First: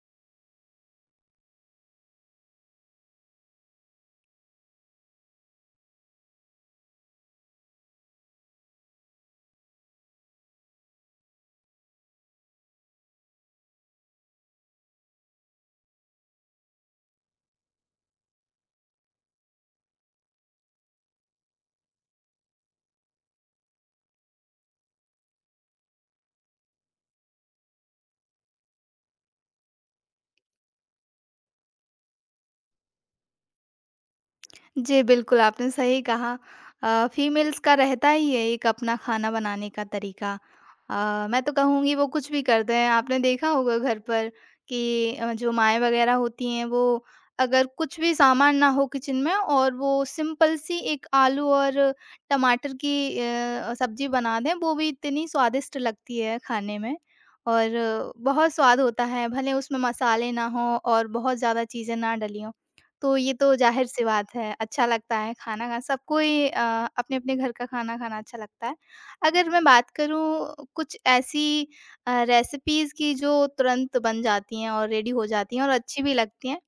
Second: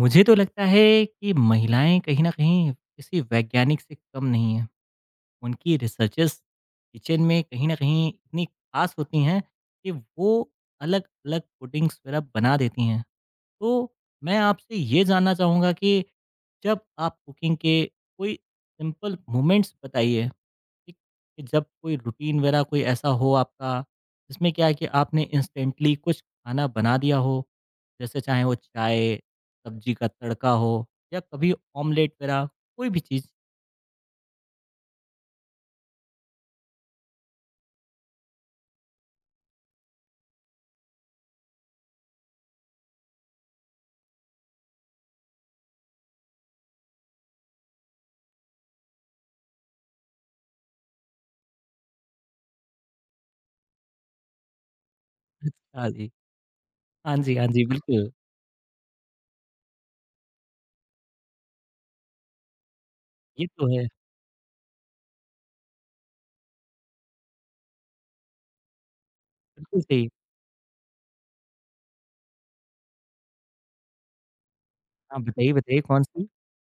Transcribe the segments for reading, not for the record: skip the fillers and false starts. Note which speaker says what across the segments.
Speaker 1: मुझे तो लगता है कि महिलाएं कहीं ना कहीं किसी वैज्ञानिक से कम नहीं है। उनकी रिसर्चेस किचन में कहीं ना कहीं इतनी खास होती हैं कि वो अलग अलग पुडिंग्स वगैरह बना देती हैं। तो मैं आपसे ये जानना चाहूँगा कि जब आप कुकिंग के कोई सिंपल मोमेंट्स बताइए, ठीक? कि जब कोई रूटीन वगैरह कोई ऐसा हो आपका, जिसमें क्या है कि आपने इंस्टेंटली कुछ खाना बना दिया हो, जैसे चाहे वो चाय, सब्जी का तड़का हो या कभी ऑमलेट वगैरह कोई भी चीज़?
Speaker 2: जी, बिल्कुल, आपने सही कहा। फीमेल्स का रहता ही है एक अपना खाना बनाने का तरीका। मैं तो कहूँगी वो कुछ भी कर दें। आपने देखा होगा घर पर कि जो माएँ वग़ैरह होती हैं वो अगर कुछ भी सामान ना हो किचन में और वो सिंपल सी एक आलू और टमाटर की सब्ज़ी बना दें, वो भी इतनी स्वादिष्ट
Speaker 1: हाँ जी।
Speaker 2: लगती है खाने में
Speaker 1: हाँ जी, हाँ जी, बिल्कुल।
Speaker 2: और बहुत स्वाद होता है, भले उसमें मसाले ना हों और बहुत ज़्यादा चीज़ें ना डली हों। तो ये
Speaker 1: ये
Speaker 2: तो
Speaker 1: तो है,
Speaker 2: ज़ाहिर-सी बात है, अच्छा लगता है खाना खा सबको ही अपने-अपने घर का खाना खाना अच्छा लगता है। अगर मैं
Speaker 1: बिल्कुल
Speaker 2: बात
Speaker 1: सही।
Speaker 2: करूँ कुछ ऐसी रेसिपीज़ की जो तुरंत बन जाती हैं और रेडी
Speaker 1: हाँ,
Speaker 2: हो
Speaker 1: बताइए,
Speaker 2: जाती हैं और
Speaker 1: बताइए
Speaker 2: अच्छी भी
Speaker 1: कौन-सी?
Speaker 2: लगती हैं।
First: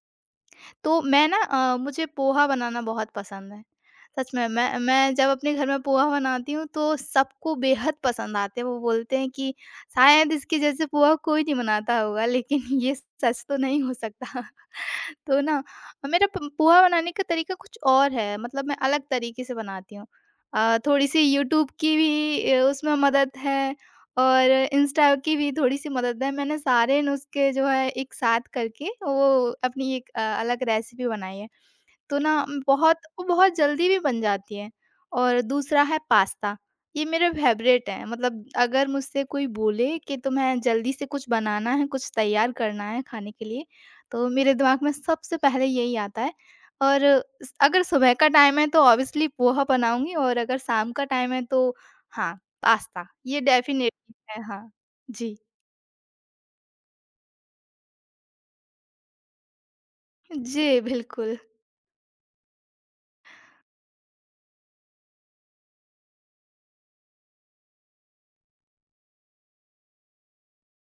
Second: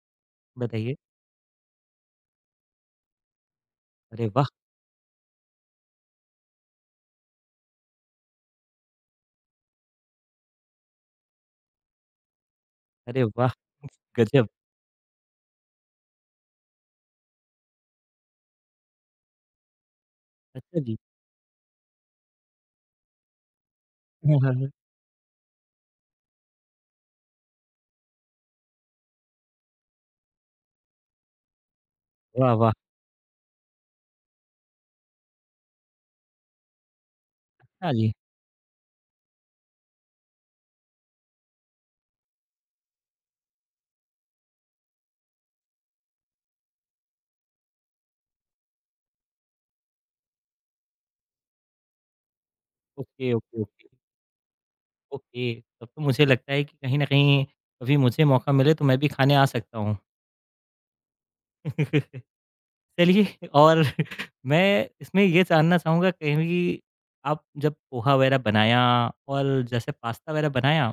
Speaker 1: बताइए।
Speaker 2: तो मैं ना मुझे पोहा बनाना बहुत पसंद है।
Speaker 1: अरे
Speaker 2: सच में
Speaker 1: वाह!
Speaker 2: मैं जब अपने घर में पोहा बनाती हूँ तो सबको बेहद पसंद आते हैं। वो बोलते हैं कि शायद इसके जैसे पोहा कोई नहीं बनाता होगा लेकिन ये
Speaker 1: अरे
Speaker 2: सच
Speaker 1: वाह!
Speaker 2: तो नहीं हो सकता।
Speaker 1: गज़ब!
Speaker 2: तो ना मेरा प पोहा बनाने का तरीका कुछ और है मतलब मैं अलग तरीके से बनाती हूँ।
Speaker 1: अच्छा जी।
Speaker 2: थोड़ी-सी यूट्यूब की भी उसमें मदद है
Speaker 1: हाँ,
Speaker 2: और
Speaker 1: हाँ, हाँ,
Speaker 2: इंस्टा की भी थोड़ी-सी मदद है मैंने सारे नुस्खे जो है एक साथ करके वो अपनी एक अलग रेसिपी बनाई है। तो ना
Speaker 1: वाह, वाह!
Speaker 2: बहुत वो बहुत जल्दी भी बन जाती है। और दूसरा है पास्ता, ये मेरे फेवरेट
Speaker 1: हाँ
Speaker 2: हैं।
Speaker 1: जी।
Speaker 2: मतलब अगर मुझसे कोई बोले कि तुम्हें जल्दी से कुछ बनाना है, कुछ तैयार करना है खाने के लिए, तो मेरे दिमाग में सबसे पहले यही आता है। और स अगर सुबह का टाइम है तो ऑब्वियसली पोहा बनाऊँगी और अगर शाम का टाइम है तो हाँ, पास्ता
Speaker 1: ओके,
Speaker 2: ये
Speaker 1: ओके, ओके,
Speaker 2: डेफ़िनेटली है, हाँ। जी,
Speaker 1: ओके। तब तो मुझे लगता है कि कहीं न कहीं कभी मुझे मौका मिले तो मैं भी खाने आ सकता हूँ।
Speaker 2: जी बिल्कुल।
Speaker 1: चलिए। और मैं इसमें ये जानना चाहूँगा कहीं भी आप जब पोहा वगैरह बनाया और जैसे पास्ता वगैरह बनाया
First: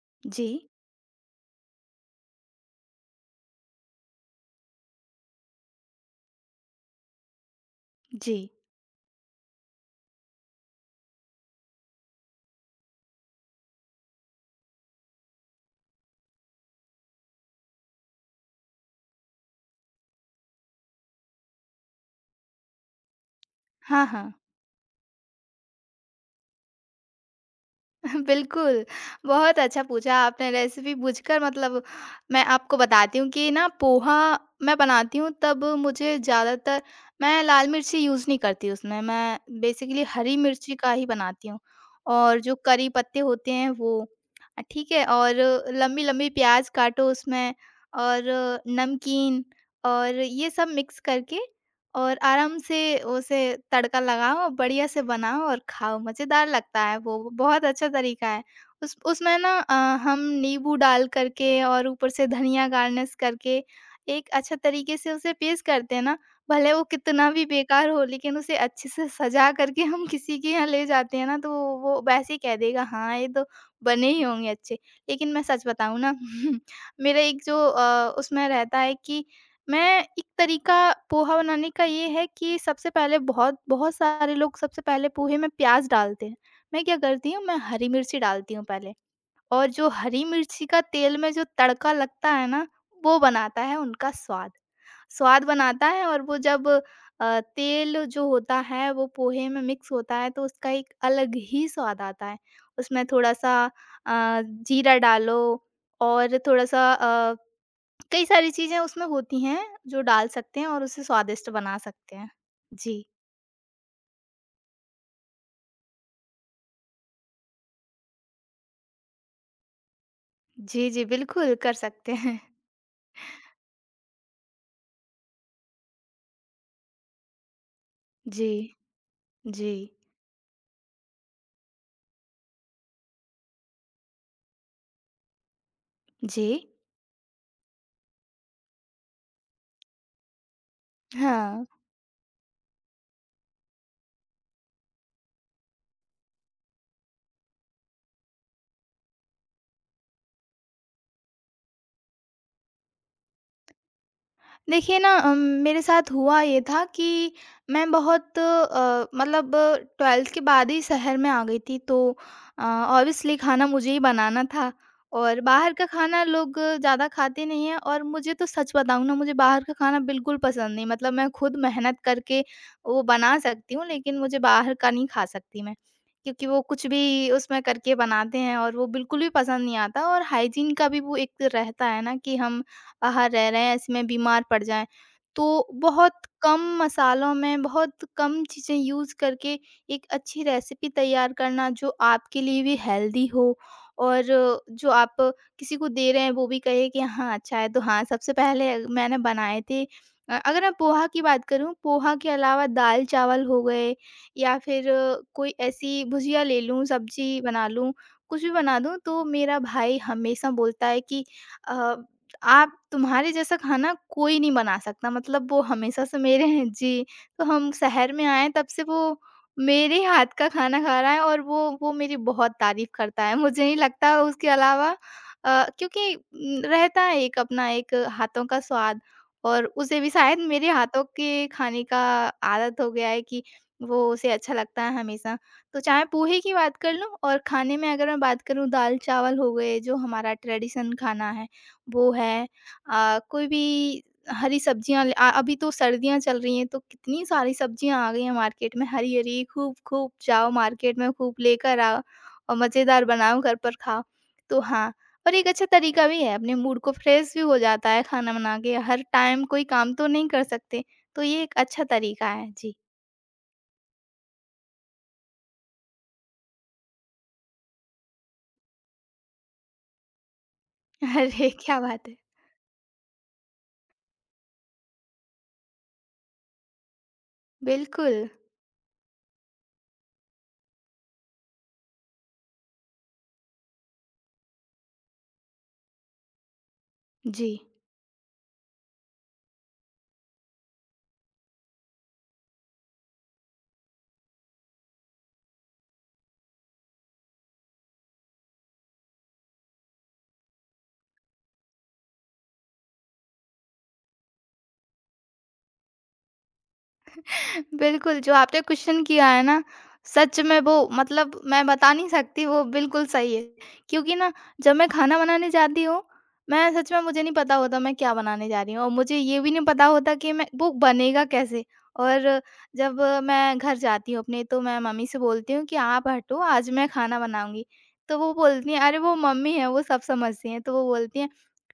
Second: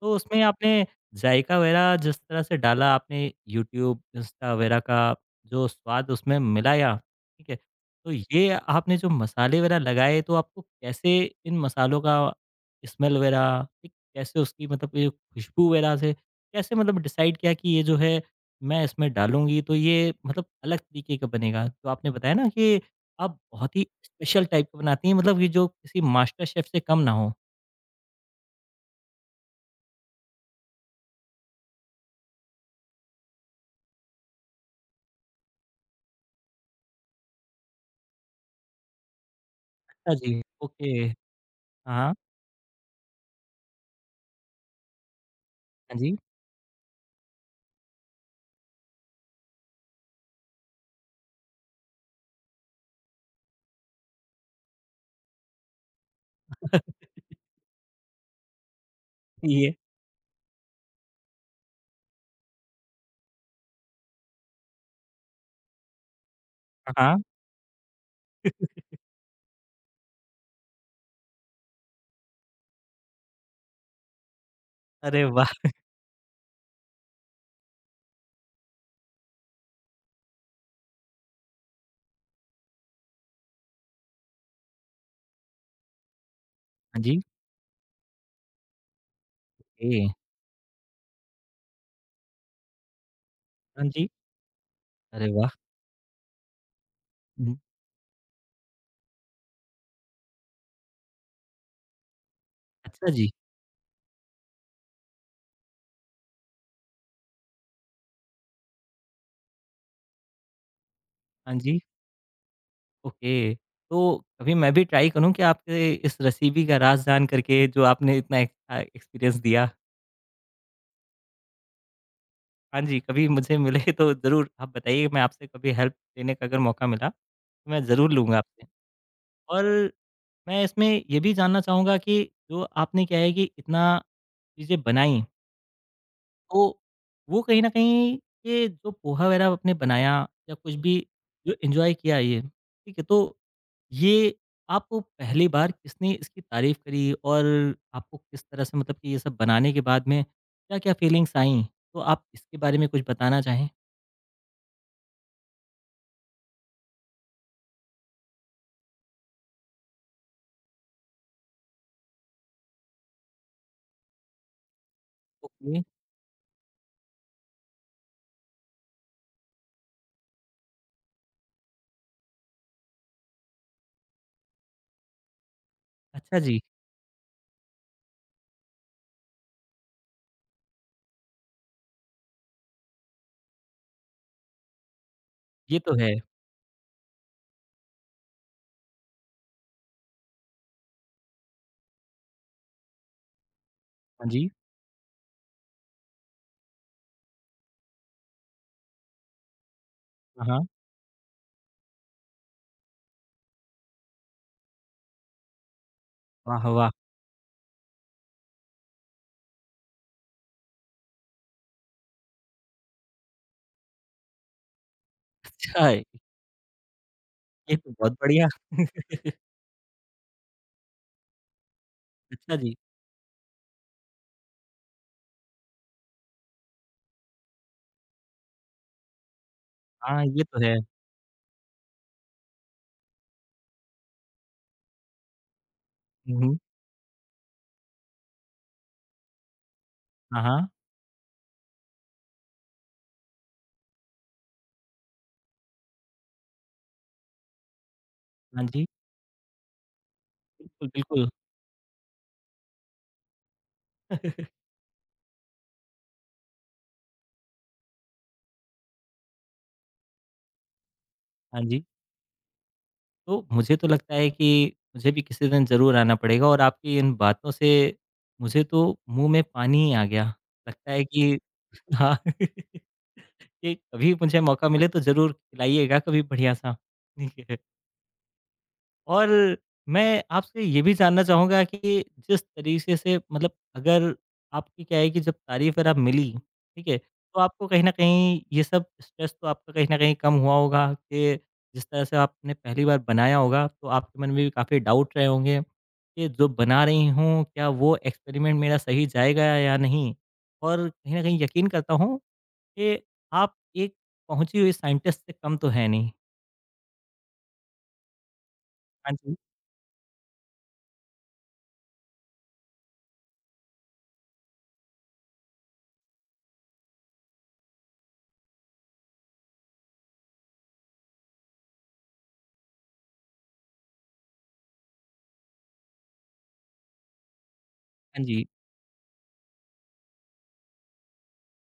Speaker 1: तो उसमें
Speaker 2: जी,
Speaker 1: आपने जायका वगैरह जिस तरह से डाला, आपने यूट्यूब, इंस्टा वगैरह का जो स्वाद उसमें मिलाया, ठीक है? तो
Speaker 2: जी।
Speaker 1: ये आपने जो मसाले वगैरह लगाए तो आपको कैसे इन मसालों का स्मेल वगैरह ठीक कैसे उसकी मतलब ये खुशबू वगैरह से कैसे मतलब डिसाइड किया कि ये जो है मैं इसमें डालूँगी तो ये मतलब अलग तरीके का बनेगा? तो आपने बताया ना कि आप बहुत ही
Speaker 2: हाँ, हाँ।
Speaker 1: स्पेशल टाइप का बनाती हैं, मतलब ये जो किसी मास्टर शेफ़ से कम ना हो।
Speaker 2: बिल्कुल, बहुत अच्छा पूछा आपने रेसिपी पूछकर मतलब मैं आपको बताती हूँ कि ना पोहा मैं बनाती हूँ तब मुझे ज़्यादातर मैं लाल मिर्ची यूज़ नहीं करती उसमें, मैं बेसिकली
Speaker 1: हाँ
Speaker 2: हरी
Speaker 1: जी,
Speaker 2: मिर्ची
Speaker 1: ओके।
Speaker 2: का ही बनाती हूँ
Speaker 1: हाँ, हाँ।
Speaker 2: और जो करी पत्ते होते हैं वो ठीक है और
Speaker 1: हाँ जी।
Speaker 2: लंबी-लंबी प्याज़ काटो उसमें और नमकीन और ये सब मिक्स करके और आराम से उसे तड़का लगाओ और बढ़िया से बनाओ और खाओ, मज़ेदार लगता है वो, बहुत अच्छा तरीका है। उस उसमें ना
Speaker 1: ये
Speaker 2: हम नींबू डाल कर के और ऊपर से धनिया गार्निश करके एक अच्छा तरीके से उसे पेश करते हैं ना, भले वो
Speaker 1: हाँ, हाँ।
Speaker 2: कितना भी बेकार हो लेकिन उसे अच्छे से सजा करके हम किसी के यहाँ ले जाते हैं ना तो वो वैसे ही कह देगा हाँ, ये तो बने ही होंगे अच्छे।
Speaker 1: अरे
Speaker 2: लेकिन मैं सच
Speaker 1: वाह!
Speaker 2: बताऊँ ना मेरा एक जो उसमें रहता है कि मैं एक तरीका पोहा बनाने का ये है कि सबसे पहले बहुत बहुत सारे लोग सबसे पहले पोहे में प्याज़ डालते हैं। मैं क्या
Speaker 1: हाँ जी,
Speaker 2: करती हूँ, मैं हरी मिर्ची डालती हूँ पहले और जो
Speaker 1: ओके।
Speaker 2: हरी मिर्ची का तेल में जो तड़का लगता है ना, वो बनाता है
Speaker 1: हाँ जी।
Speaker 2: उनका स्वाद।
Speaker 1: अरे
Speaker 2: स्वाद
Speaker 1: वाह!
Speaker 2: बनाता है और वो जब
Speaker 1: हुँ।
Speaker 2: तेल जो होता है वो पोहे में मिक्स होता है तो उसका एक अलग ही स्वाद आता है। उसमें
Speaker 1: अच्छा जी।
Speaker 2: थोड़ा-सा जीरा डालो और थोड़ा-सा अ कई सारी चीज़ें उसमें होती हैं जो डाल सकते हैं और उसे स्वादिष्ट
Speaker 1: हाँ
Speaker 2: बना
Speaker 1: जी।
Speaker 2: सकते हैं। जी।
Speaker 1: ओके, तो कभी मैं भी ट्राई करूँ क्या आपके इस रेसिपी का राज़ जान करके जो आपने इतना एक एक्सपीरियंस दिया?
Speaker 2: जी, जी, बिल्कुल कर सकते हैं।
Speaker 1: हाँ जी, कभी मुझे मिले तो ज़रूर आप बताइए। मैं आपसे कभी हेल्प लेने का अगर मौका मिला, तो मैं ज़रूर लूँगा
Speaker 2: जी,
Speaker 1: आपसे। और
Speaker 2: जी,
Speaker 1: मैं इसमें ये भी जानना चाहूँगा कि जो आपने क्या है कि इतना चीज़ें बनाई,
Speaker 2: जी।
Speaker 1: तो वो कहीं न कहीं ये जो पोहा वगैरह आपने बनाया या कुछ भी जो
Speaker 2: हाँ।
Speaker 1: एन्जॉय किया ये, ठीक है? तो ये आपको पहली बार किसने इसकी तारीफ़ करी और आपको किस तरह से मतलब कि ये सब बनाने के बाद में क्या-क्या फीलिंग्स आईं? तो आप इसके बारे में कुछ बताना चाहें?
Speaker 2: देखिए ना मेरे साथ हुआ ये था कि मैं बहुत मतलब 12th के बाद ही शहर में आ गई थी तो ऑब्वियसली खाना मुझे ही बनाना था और बाहर
Speaker 1: ओके,
Speaker 2: का खाना लोग ज़्यादा खाते नहीं हैं और मुझे तो सच बताऊँ ना मुझे बाहर का खाना बिल्कुल पसंद नहीं मतलब मैं खुद मेहनत करके वो बना सकती हूँ लेकिन मुझे बाहर का नहीं खा सकती मैं
Speaker 1: अच्छा
Speaker 2: क्योंकि
Speaker 1: जी,
Speaker 2: वो कुछ भी उसमें करके बनाते हैं और वो बिल्कुल भी पसंद नहीं आता और हाइजीन का भी वो एक रहता है ना कि हम बाहर रह रहे हैं इसमें बीमार पड़ जाएँ। तो
Speaker 1: ये तो है।
Speaker 2: बहुत कम मसालों में, बहुत कम चीज़ें यूज़ करके एक अच्छी रेसिपी तैयार करना जो आपके लिए भी हेल्दी हो और
Speaker 1: हाँ जी,
Speaker 2: जो आप किसी को दे रहे हैं वो भी कहे कि हाँ, अच्छा है। तो हाँ, सबसे पहले मैंने बनाए थे
Speaker 1: हाँ,
Speaker 2: अगर
Speaker 1: हाँ।
Speaker 2: मैं पोहा की बात करूँ, पोहा के अलावा दाल-चावल हो गए या फिर कोई ऐसी भुजिया ले
Speaker 1: वाह,
Speaker 2: लूँ,
Speaker 1: वाह!
Speaker 2: सब्ज़ी बना लूँ, कुछ भी बना दूँ तो मेरा भाई हमेशा बोलता है कि अ आप तुम्हारे जैसा खाना कोई नहीं बना सकता मतलब वो
Speaker 1: अच्छा,
Speaker 2: हमेशा
Speaker 1: है,
Speaker 2: से मेरे हैं जी। तो हम
Speaker 1: ये तो
Speaker 2: शहर
Speaker 1: बहुत
Speaker 2: में आए
Speaker 1: बढ़िया।
Speaker 2: हैं तब से वो मेरे हाथ का खाना खा रहा है और वो मेरी बहुत
Speaker 1: अच्छा जी,
Speaker 2: तारीफ़ करता है। मुझे नहीं लगता उसके अलावा क्योंकि रहता है एक अपना एक हाथों का स्वाद और उसे भी
Speaker 1: हाँ,
Speaker 2: शायद
Speaker 1: ये तो
Speaker 2: मेरे
Speaker 1: है।
Speaker 2: हाथों के खाने का आदत हो गया है कि वो उसे अच्छा लगता है हमेशा। तो चाहे
Speaker 1: हुँ,
Speaker 2: पोहे की
Speaker 1: हुँ।
Speaker 2: बात कर लूँ और खाने में अगर मैं बात करूँ दाल-चावल हो गए जो हमारा
Speaker 1: हाँ, हाँ।
Speaker 2: ट्रेडिशन खाना है। वो है कोई भी हरी सब्जियाँ ल अभी तो सर्दियाँ चल रही हैं तो कितनी सारी सब्जियाँ आ गई हैं
Speaker 1: हाँ
Speaker 2: मार्केट में
Speaker 1: जी,
Speaker 2: हरी-हरी, खूब-खूब जाओ
Speaker 1: बिल्कुल,
Speaker 2: मार्केट में
Speaker 1: बिल्कुल।
Speaker 2: खूब लेकर आओ और मज़ेदार बनाओ घर पर खाओ। तो हाँ, और एक अच्छा तरीका भी है अपने मूड को फ्रेश भी हो जाता है खाना बना के, हर टाइम कोई काम तो नहीं कर सकते, तो ये एक
Speaker 1: हाँ
Speaker 2: अच्छा
Speaker 1: जी।
Speaker 2: तरीका है। जी।
Speaker 1: तो मुझे तो लगता है कि मुझे भी किसी दिन ज़रूर आना पड़ेगा और आपकी इन बातों से मुझे तो मुँह में पानी ही आ गया। लगता है कि
Speaker 2: अरे! क्या बात है।
Speaker 1: हाँ, कि कभी मुझे मौका मिले तो ज़रूर खिलाइएगा कभी बढ़िया-सा। ठीक है।
Speaker 2: बिल्कुल।
Speaker 1: और मैं आपसे ये भी जानना चाहूँगा कि जिस तरीके से मतलब अगर आपकी क्या है कि जब तारीफ़ अगर आप मिली, ठीक है? तो
Speaker 2: जी।
Speaker 1: आपको कहीं न कहीं ये सब स्ट्रेस तो आपका कहीं न कहीं कम हुआ होगा कि जिस तरह से आपने पहली बार बनाया होगा, तो आपके मन में भी काफ़ी डाउट रहे होंगे कि जो बना रही हूँ, क्या वो एक्सपेरिमेंट मेरा सही जाएगा या नहीं? और कहीं न कहीं यकीन करता हूँ कि आप एक पहुँची हुई साइंटिस्ट से कम तो हैं नहीं।
Speaker 2: बिल्कुल, जो आपने क्वेश्चन
Speaker 1: हाँ
Speaker 2: किया
Speaker 1: जी,
Speaker 2: है ना, सच में वो मतलब मैं बता नहीं सकती वो बिल्कुल सही है। क्योंकि ना जब मैं खाना बनाने जाती हूँ, मैं सच में मुझे नहीं पता होता मैं क्या बनाने जा रही हूँ और मुझे ये भी नहीं पता होता कि मैं वो बनेगा कैसे? और जब मैं घर जाती हूँ अपने तो मैं मम्मी से बोलती हूँ कि आप हटो आज मैं खाना बनाऊँगी। तो
Speaker 1: हाँ
Speaker 2: वो
Speaker 1: जी।
Speaker 2: बोलती हैं अरे वो मम्मी हैं वो सब समझती हैं। तो वो बोलती हैं,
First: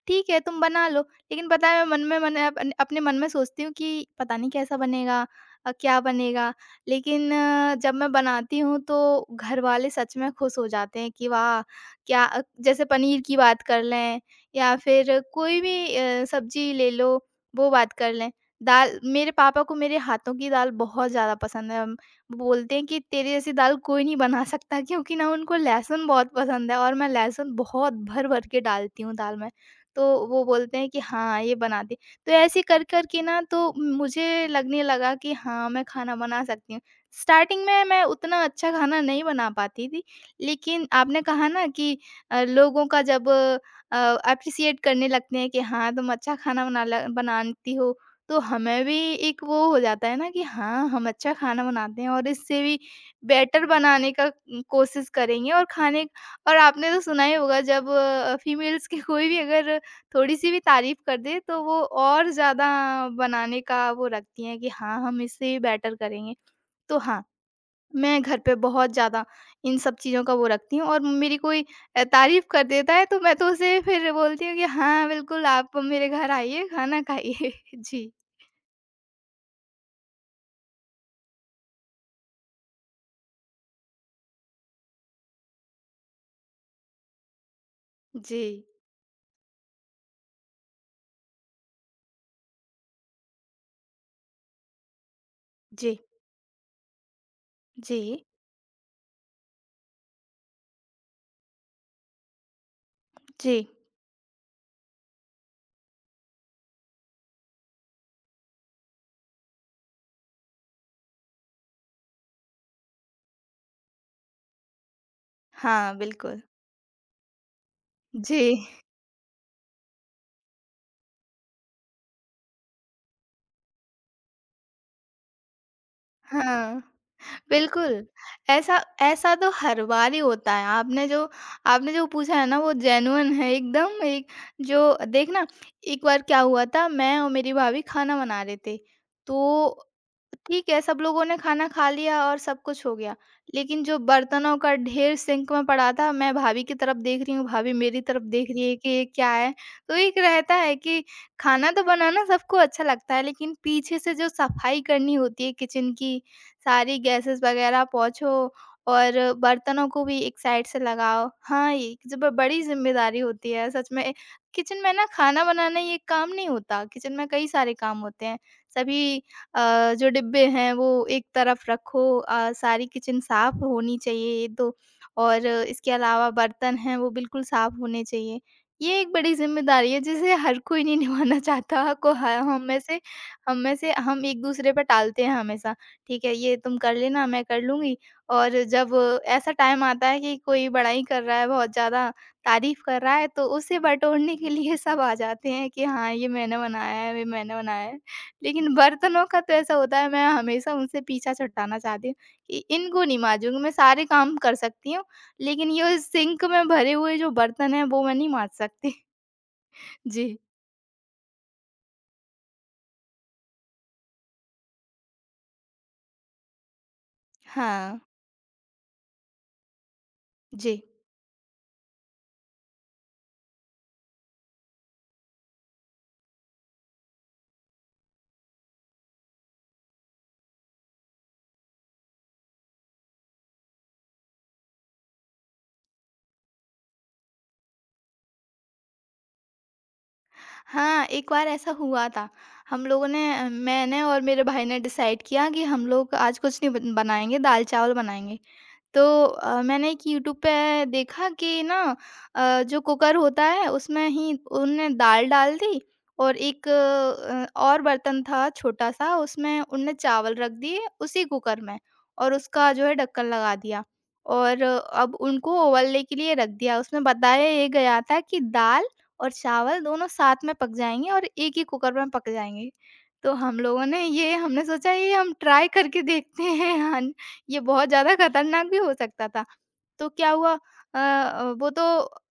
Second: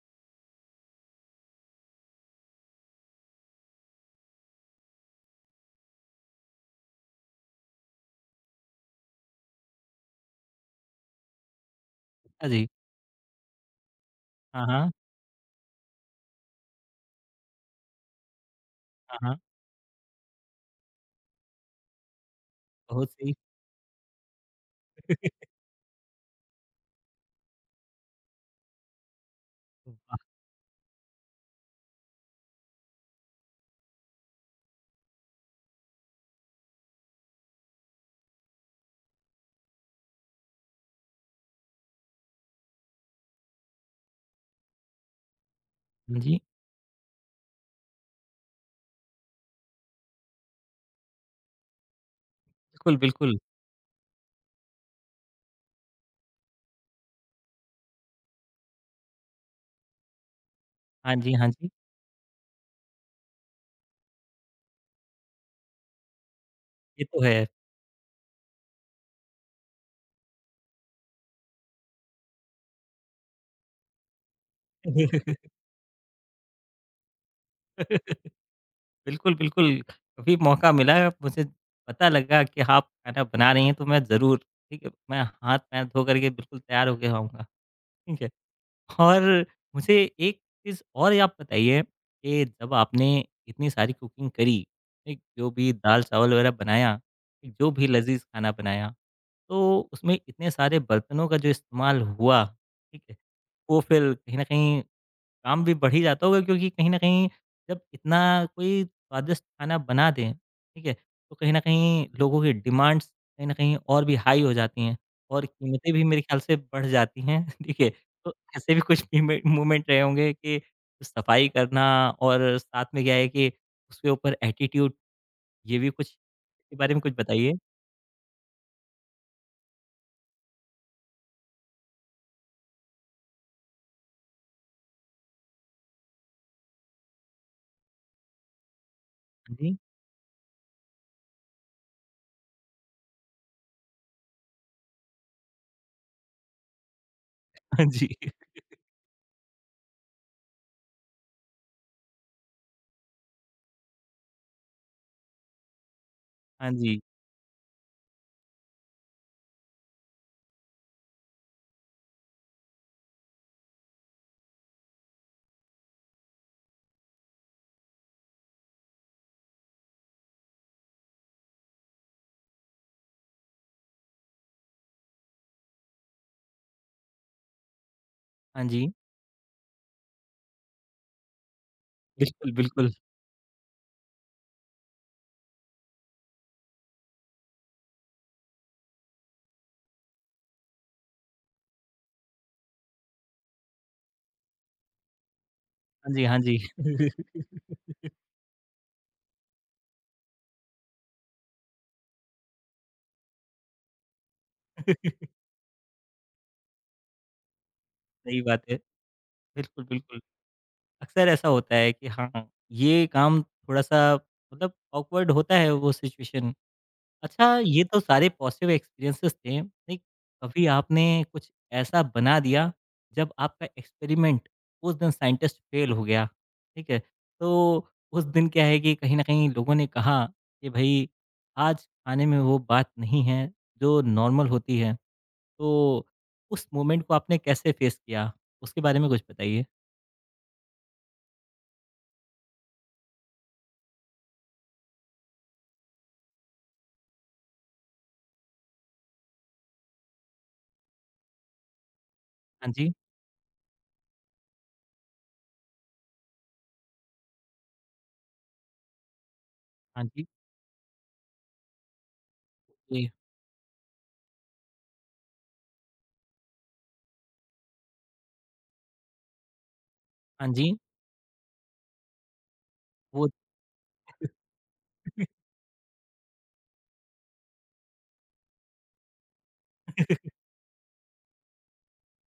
Speaker 2: ठीक है तुम बना लो। लेकिन पता है मैं मन में मन अप अपने मन में सोचती हूँ कि पता नहीं कैसा बनेगा? क्या बनेगा? लेकिन जब मैं बनाती हूँ तो घर वाले सच में खुश हो जाते हैं कि वाह! क्या
Speaker 1: हाँ जी।
Speaker 2: जैसे पनीर की बात कर लें
Speaker 1: हाँ,
Speaker 2: या
Speaker 1: हाँ।
Speaker 2: फिर कोई भी सब्ज़ी ले लो, वो बात कर लें। दाल
Speaker 1: हाँ,
Speaker 2: मेरे
Speaker 1: हाँ।
Speaker 2: पापा को मेरे हाथों की दाल बहुत ज़्यादा पसंद है। वो बोलते हैं कि
Speaker 1: बहुत
Speaker 2: तेरे
Speaker 1: सही।
Speaker 2: जैसी दाल कोई नहीं बना सकता क्योंकि ना उनको लहसुन बहुत पसंद है और मैं लहसुन बहुत भर-भर के डालती हूँ दाल में। तो
Speaker 1: वाह!
Speaker 2: वो बोलते हैं कि हाँ, ये बनाती तो ऐसे कर कर के ना तो मुझे लगने लगा कि हाँ, मैं खाना बना सकती हूँ। स्टार्टिंग में मैं उतना अच्छा खाना नहीं बना पाती थी, लेकिन आपने कहा ना कि लोगों का जब एप्रिशिएट करने लगते हैं कि हाँ, तुम
Speaker 1: हाँ
Speaker 2: अच्छा
Speaker 1: जी।
Speaker 2: खाना बनाती हो, तो हमें भी एक वो हो जाता है ना कि हाँ, हम अच्छा खाना बनाते हैं और इससे भी
Speaker 1: बिल्कुल, बिल्कुल।
Speaker 2: बेटर बनाने का कोशिश करेंगे और खाने और आपने तो सुना ही होगा जब फीमेल्स के कोई भी अगर थोड़ी-सी भी तारीफ़
Speaker 1: हाँ
Speaker 2: कर
Speaker 1: जी,
Speaker 2: दें
Speaker 1: हाँ
Speaker 2: तो
Speaker 1: जी।
Speaker 2: वो और ज़्यादा बनाने का वो रखती हैं कि हाँ, हम इससे भी बेटर करेंगे। तो
Speaker 1: ये
Speaker 2: हाँ,
Speaker 1: तो है।
Speaker 2: मैं घर पे बहुत ज़्यादा इन सब चीज़ों का वो रखती हूँ और मेरी कोई तारीफ़ कर देता है तो मैं तो उसे फिर बोलती हूँ कि हाँ, बिल्कुल आप मेरे घर आइए, खाना खाइए। जी।
Speaker 1: बिल्कुल, बिल्कुल। कभी मौका मिला, मुझे पता लगा कि आप खाना बना रही हैं तो मैं ज़रूर, ठीक है, मैं हाथ-पैर धो कर के बिल्कुल तैयार होके आऊँगा। ठीक है।
Speaker 2: जी।
Speaker 1: और मुझे एक चीज़ और ये आप बताइए कि जब आपने इतनी सारी कुकिंग करी, एक जो भी
Speaker 2: जी।
Speaker 1: दाल-चावल वगैरह बनाया, एक जो भी
Speaker 2: जी।
Speaker 1: लज़ीज़ खाना बनाया, तो उसमें इतने सारे बर्तनों का जो इस्तेमाल हुआ, ठीक है?
Speaker 2: जी।
Speaker 1: वो फिर कहीं न कहीं काम भी बढ़ ही जाता होगा, क्योंकि कहीं न कहीं जब इतना कोई स्वादिष्ट खाना बना दें, ठीक है? तो कहीं न कहीं लोगों की डिमांड्स कहीं न कहीं और भी हाई हो जाती हैं और
Speaker 2: हाँ,
Speaker 1: कीमतें भी मेरे ख्याल
Speaker 2: बिल्कुल।
Speaker 1: से बढ़ जाती हैं, ठीक है? तो
Speaker 2: जी।
Speaker 1: ऐसे भी कुछ मीमे मूवमेंट रहे होंगे कि सफाई करना और साथ में क्या है कि उसके ऊपर एटीट्यूड, ये भी कुछ इसके
Speaker 2: हाँ।
Speaker 1: बारे में कुछ बताइए?
Speaker 2: बिल्कुल, ऐसा ऐसा तो हर बार ही होता है। आपने जो पूछा है ना वो जेन्युइन है एकदम एक जो देखना एक बार क्या हुआ था मैं और मेरी भाभी खाना बना रहे थे।
Speaker 1: हाँ जी।
Speaker 2: तो ठीक है सब लोगों ने खाना खा लिया और सब कुछ हो गया। लेकिन जो बर्तनों का ढेर सिंक में पड़ा था मैं भाभी की तरफ देख रही हूँ, भाभी मेरी तरफ देख रही है कि ये क्या है? तो एक रहता है कि खाना तो बनाना सबको अच्छा लगता है लेकिन पीछे से जो सफाई करनी होती है किचन की
Speaker 1: हाँ जी। हाँ
Speaker 2: सारी
Speaker 1: जी।
Speaker 2: गैसेस वगैरह पोंछो और बर्तनों को भी एक साइड से लगाओ। हाँ, ये जब बड़ी ज़िम्मेदारी होती है सच में। किचन में ना खाना बनाना ये काम नहीं होता, किचन में कई सारे काम होते हैं। सभी जो डिब्बे हैं वो एक तरफ रखो सारी किचन साफ़ होनी चाहिए ये तो और इसके अलावा बर्तन हैं वो बिल्कुल साफ़ होने चाहिए।
Speaker 1: हाँ जी।
Speaker 2: ये एक बड़ी ज़िम्मेदारी है जिसे हर कोई नहीं निभाना चाहता को ह
Speaker 1: बिल्कुल, बिल्कुल।
Speaker 2: हम में से हम एक-दूसरे पे टालते हैं हमेशा। ठीक है, ये तुम कर लेना, मैं कर लूँगी। और जब ऐसा टाइम आता है कि कोई बड़ाई कर रहा है, बहुत ज़्यादा तारीफ़ कर रहा है, तो उसे बटोरने के लिए सब आ जाते हैं कि हाँ,
Speaker 1: हाँ जी,
Speaker 2: ये
Speaker 1: हाँ
Speaker 2: मैंने
Speaker 1: जी।
Speaker 2: बनाया है, ये मैंने बनाया है। लेकिन बर्तनों का तो ऐसा होता है, मैं हमेशा उनसे पीछा छुड़ाना चाहती हूँ कि इनको नहीं मांजूँगी, मैं सारे काम कर सकती हूँ, लेकिन ये सिंक में भरे हुए जो बर्तन हैं, वो मैं नहीं
Speaker 1: सही
Speaker 2: मांज
Speaker 1: बात है।
Speaker 2: सकती।
Speaker 1: बिल्कुल, बिल्कुल।
Speaker 2: जी।
Speaker 1: अक्सर ऐसा होता है कि हाँ, ये काम थोड़ा-सा मतलब ऑकवर्ड होता है वो सिचुएशन। अच्छा, ये
Speaker 2: हाँ।
Speaker 1: तो सारे पॉज़िटिव एक्सपीरियंसेस थे, नहीं कभी
Speaker 2: जी।
Speaker 1: आपने कुछ ऐसा बना दिया जब आपका एक्सपेरिमेंट उस दिन साइंटिस्ट फेल हो गया, ठीक है? तो उस दिन क्या है कि कहीं न कहीं लोगों ने कहा कि भई आज खाने में वो बात नहीं है जो नॉर्मल होती है। तो उस मोमेंट को आपने कैसे फेस किया? उसके बारे में कुछ बताइए?
Speaker 2: हाँ, एक बार ऐसा हुआ था। हम लोगों ने मैंने और मेरे भाई ने डिसाइड किया कि हम लोग आज कुछ नहीं बन बनाएँगे, दाल-चावल बनाएँगे। तो मैंने एक यूट्यूब पे देखा कि ना
Speaker 1: हाँ
Speaker 2: जो
Speaker 1: जी,
Speaker 2: कुकर होता है उसमें ही उनने दाल डाल दी और एक और बर्तन था छोटा सा उसमें उनने
Speaker 1: हाँ जी।
Speaker 2: चावल रख दिए उसी कुकर में और उसका जो है ढक्कन लगा दिया और अब उनको उबलने के लिए रख दिया उसमें बताया ये गया था कि दाल और चावल दोनों साथ
Speaker 1: हाँ
Speaker 2: में पक
Speaker 1: जी,
Speaker 2: जाएंगे और एक ही कुकर में पक जाएंगे
Speaker 1: वो
Speaker 2: तो हम लोगों ने ये हमने सोचा ये हम ट्राई करके देखते हैं ये बहुत ज़्यादा खतरनाक भी हो सकता था। तो क्या हुआ वो तो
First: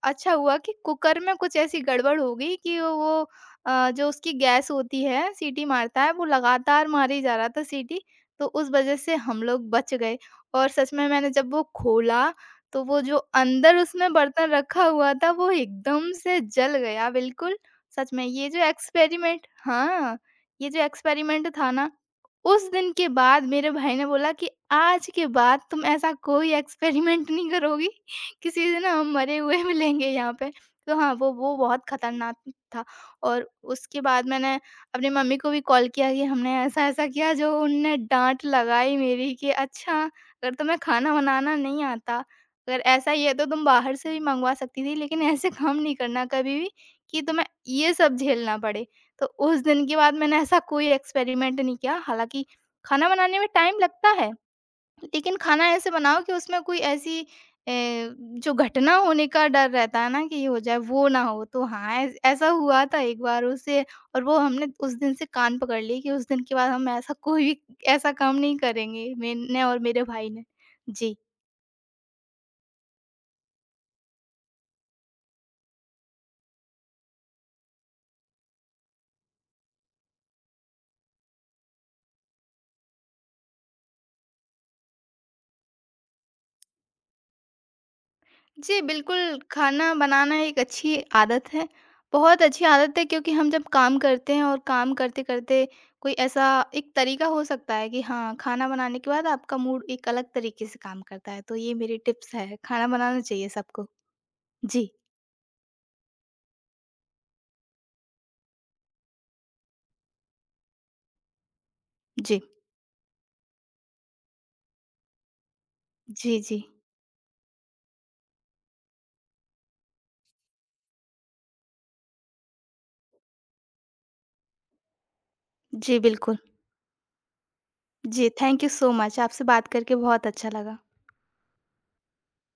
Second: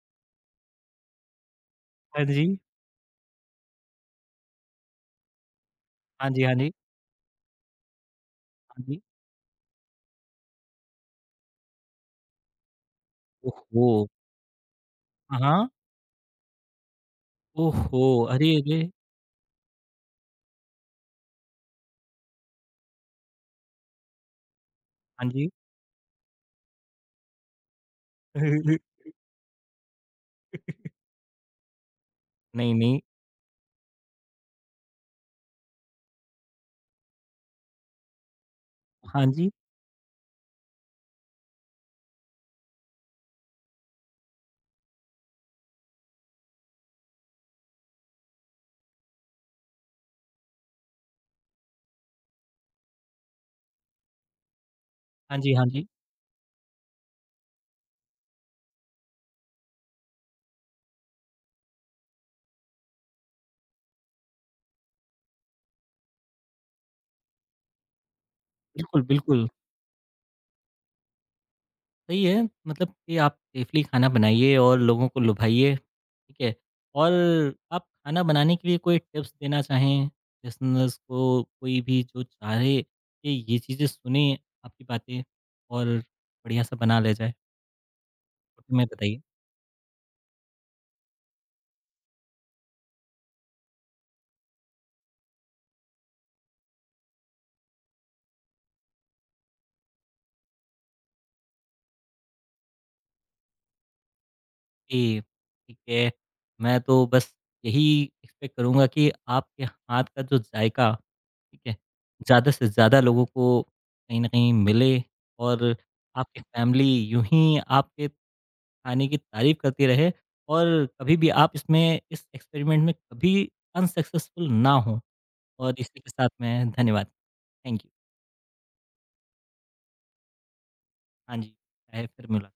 Speaker 2: अच्छा हुआ कि कुकर में कुछ ऐसी गड़बड़
Speaker 1: हाँ
Speaker 2: हो
Speaker 1: जी,
Speaker 2: गई कि वो जो उसकी गैस होती है, सीटी मारता है, वो
Speaker 1: हाँ जी, हाँ जी,
Speaker 2: लगातार मारे जा रहा था सीटी, तो उस
Speaker 1: हाँ
Speaker 2: वज़ह
Speaker 1: जी।
Speaker 2: से हम लोग बच गए। और सच में मैंने जब वो खोला, तो वो जो अंदर
Speaker 1: ओहो!
Speaker 2: उसमें बर्तन रखा हुआ था,
Speaker 1: हाँ,
Speaker 2: वो
Speaker 1: हाँ।
Speaker 2: एकदम से जल गया बिल्कुल।
Speaker 1: ओहो!
Speaker 2: सच में ये
Speaker 1: अरे,
Speaker 2: जो
Speaker 1: अरे!
Speaker 2: एक्सपेरिमेंट हाँ, ये जो एक्सपेरिमेंट था ना उस दिन के बाद मेरे भाई ने बोला कि आज के
Speaker 1: हाँ जी।
Speaker 2: बाद तुम ऐसा कोई एक्सपेरिमेंट नहीं करोगी, किसी दिन हम मरे हुए मिलेंगे यहाँ पे। तो हाँ, वो बहुत खतरनाक
Speaker 1: नहीं,
Speaker 2: था
Speaker 1: नहीं।
Speaker 2: और उसके बाद मैंने अपनी मम्मी को भी कॉल किया कि हमने ऐसा-ऐसा किया जो उनने डाँट लगाई
Speaker 1: हाँ
Speaker 2: मेरी कि
Speaker 1: जी,
Speaker 2: अच्छा, अगर तुम्हें खाना बनाना नहीं आता, अगर ऐसा ही है तो तुम बाहर से भी मँगवा सकती थी लेकिन ऐसे काम नहीं करना कभी भी कि तुम्हें ये सब झेलना पड़े। तो उस दिन के बाद मैंने ऐसा कोई एक्सपेरिमेंट नहीं किया, हालाँकि खाना बनाने में टाइम लगता है, लेकिन
Speaker 1: हाँ जी, हाँ
Speaker 2: खाना
Speaker 1: जी।
Speaker 2: ऐसे बनाओ कि उसमें कोई ऐसी जो घटना होने का डर रहता है ना कि ये हो जाए, वो ना हो। तो हाँ, ऐस ऐसा हुआ था एक बार उससे और वो हमने उस दिन से कान पकड़ ली कि उस दिन के बाद हम ऐसा कोई भी ऐसा काम नहीं
Speaker 1: बिल्कुल,
Speaker 2: करेंगे,
Speaker 1: बिल्कुल,
Speaker 2: मैंने और मेरे भाई ने। जी।
Speaker 1: सही है, मतलब कि आप सेफ़ली खाना बनाइए और लोगों को लुभाइए, ठीक है? और आप खाना बनाने के लिए कोई टिप्स देना चाहें लिसनर्स को, कोई भी जो चाहे कि ये चीज़ें सुने आपकी बातें और बढ़िया-सा बना ले जाए, उसके
Speaker 2: जी,
Speaker 1: में बताइए?
Speaker 2: बिल्कुल, खाना बनाना एक अच्छी आदत है। बहुत अच्छी आदत है क्योंकि हम जब काम करते हैं और काम करते-करते कोई ऐसा एक तरीका हो सकता है कि हाँ, खाना बनाने के बाद आपका मूड एक अलग तरीके से काम करता है। तो ये मेरी टिप्स है, खाना बनाना चाहिए सबको। जी,
Speaker 1: जी, ठीक है। मैं तो बस यही एक्सपेक्ट करूँगा कि आपके हाथ का जो जायका, ठीक है,
Speaker 2: जी।
Speaker 1: ज़्यादा से ज़्यादा लोगों को कहीं न कहीं मिले और
Speaker 2: जी,
Speaker 1: आपकी
Speaker 2: जी।
Speaker 1: फैमिली यूँ ही आपके खाने की तारीफ़ करती रहे और कभी भी आप इसमें, इस एक्सपेरिमेंट में, कभी अनसक्सेसफुल ना हों। और
Speaker 2: जी,
Speaker 1: इसी के साथ
Speaker 2: बिल्कुल।
Speaker 1: मैं धन्यवाद। Thank you.
Speaker 2: जी, थैंक यू सो मच। आपसे बात करके बहुत अच्छा लगा।
Speaker 1: हाँ जी, चाहे फिर मुला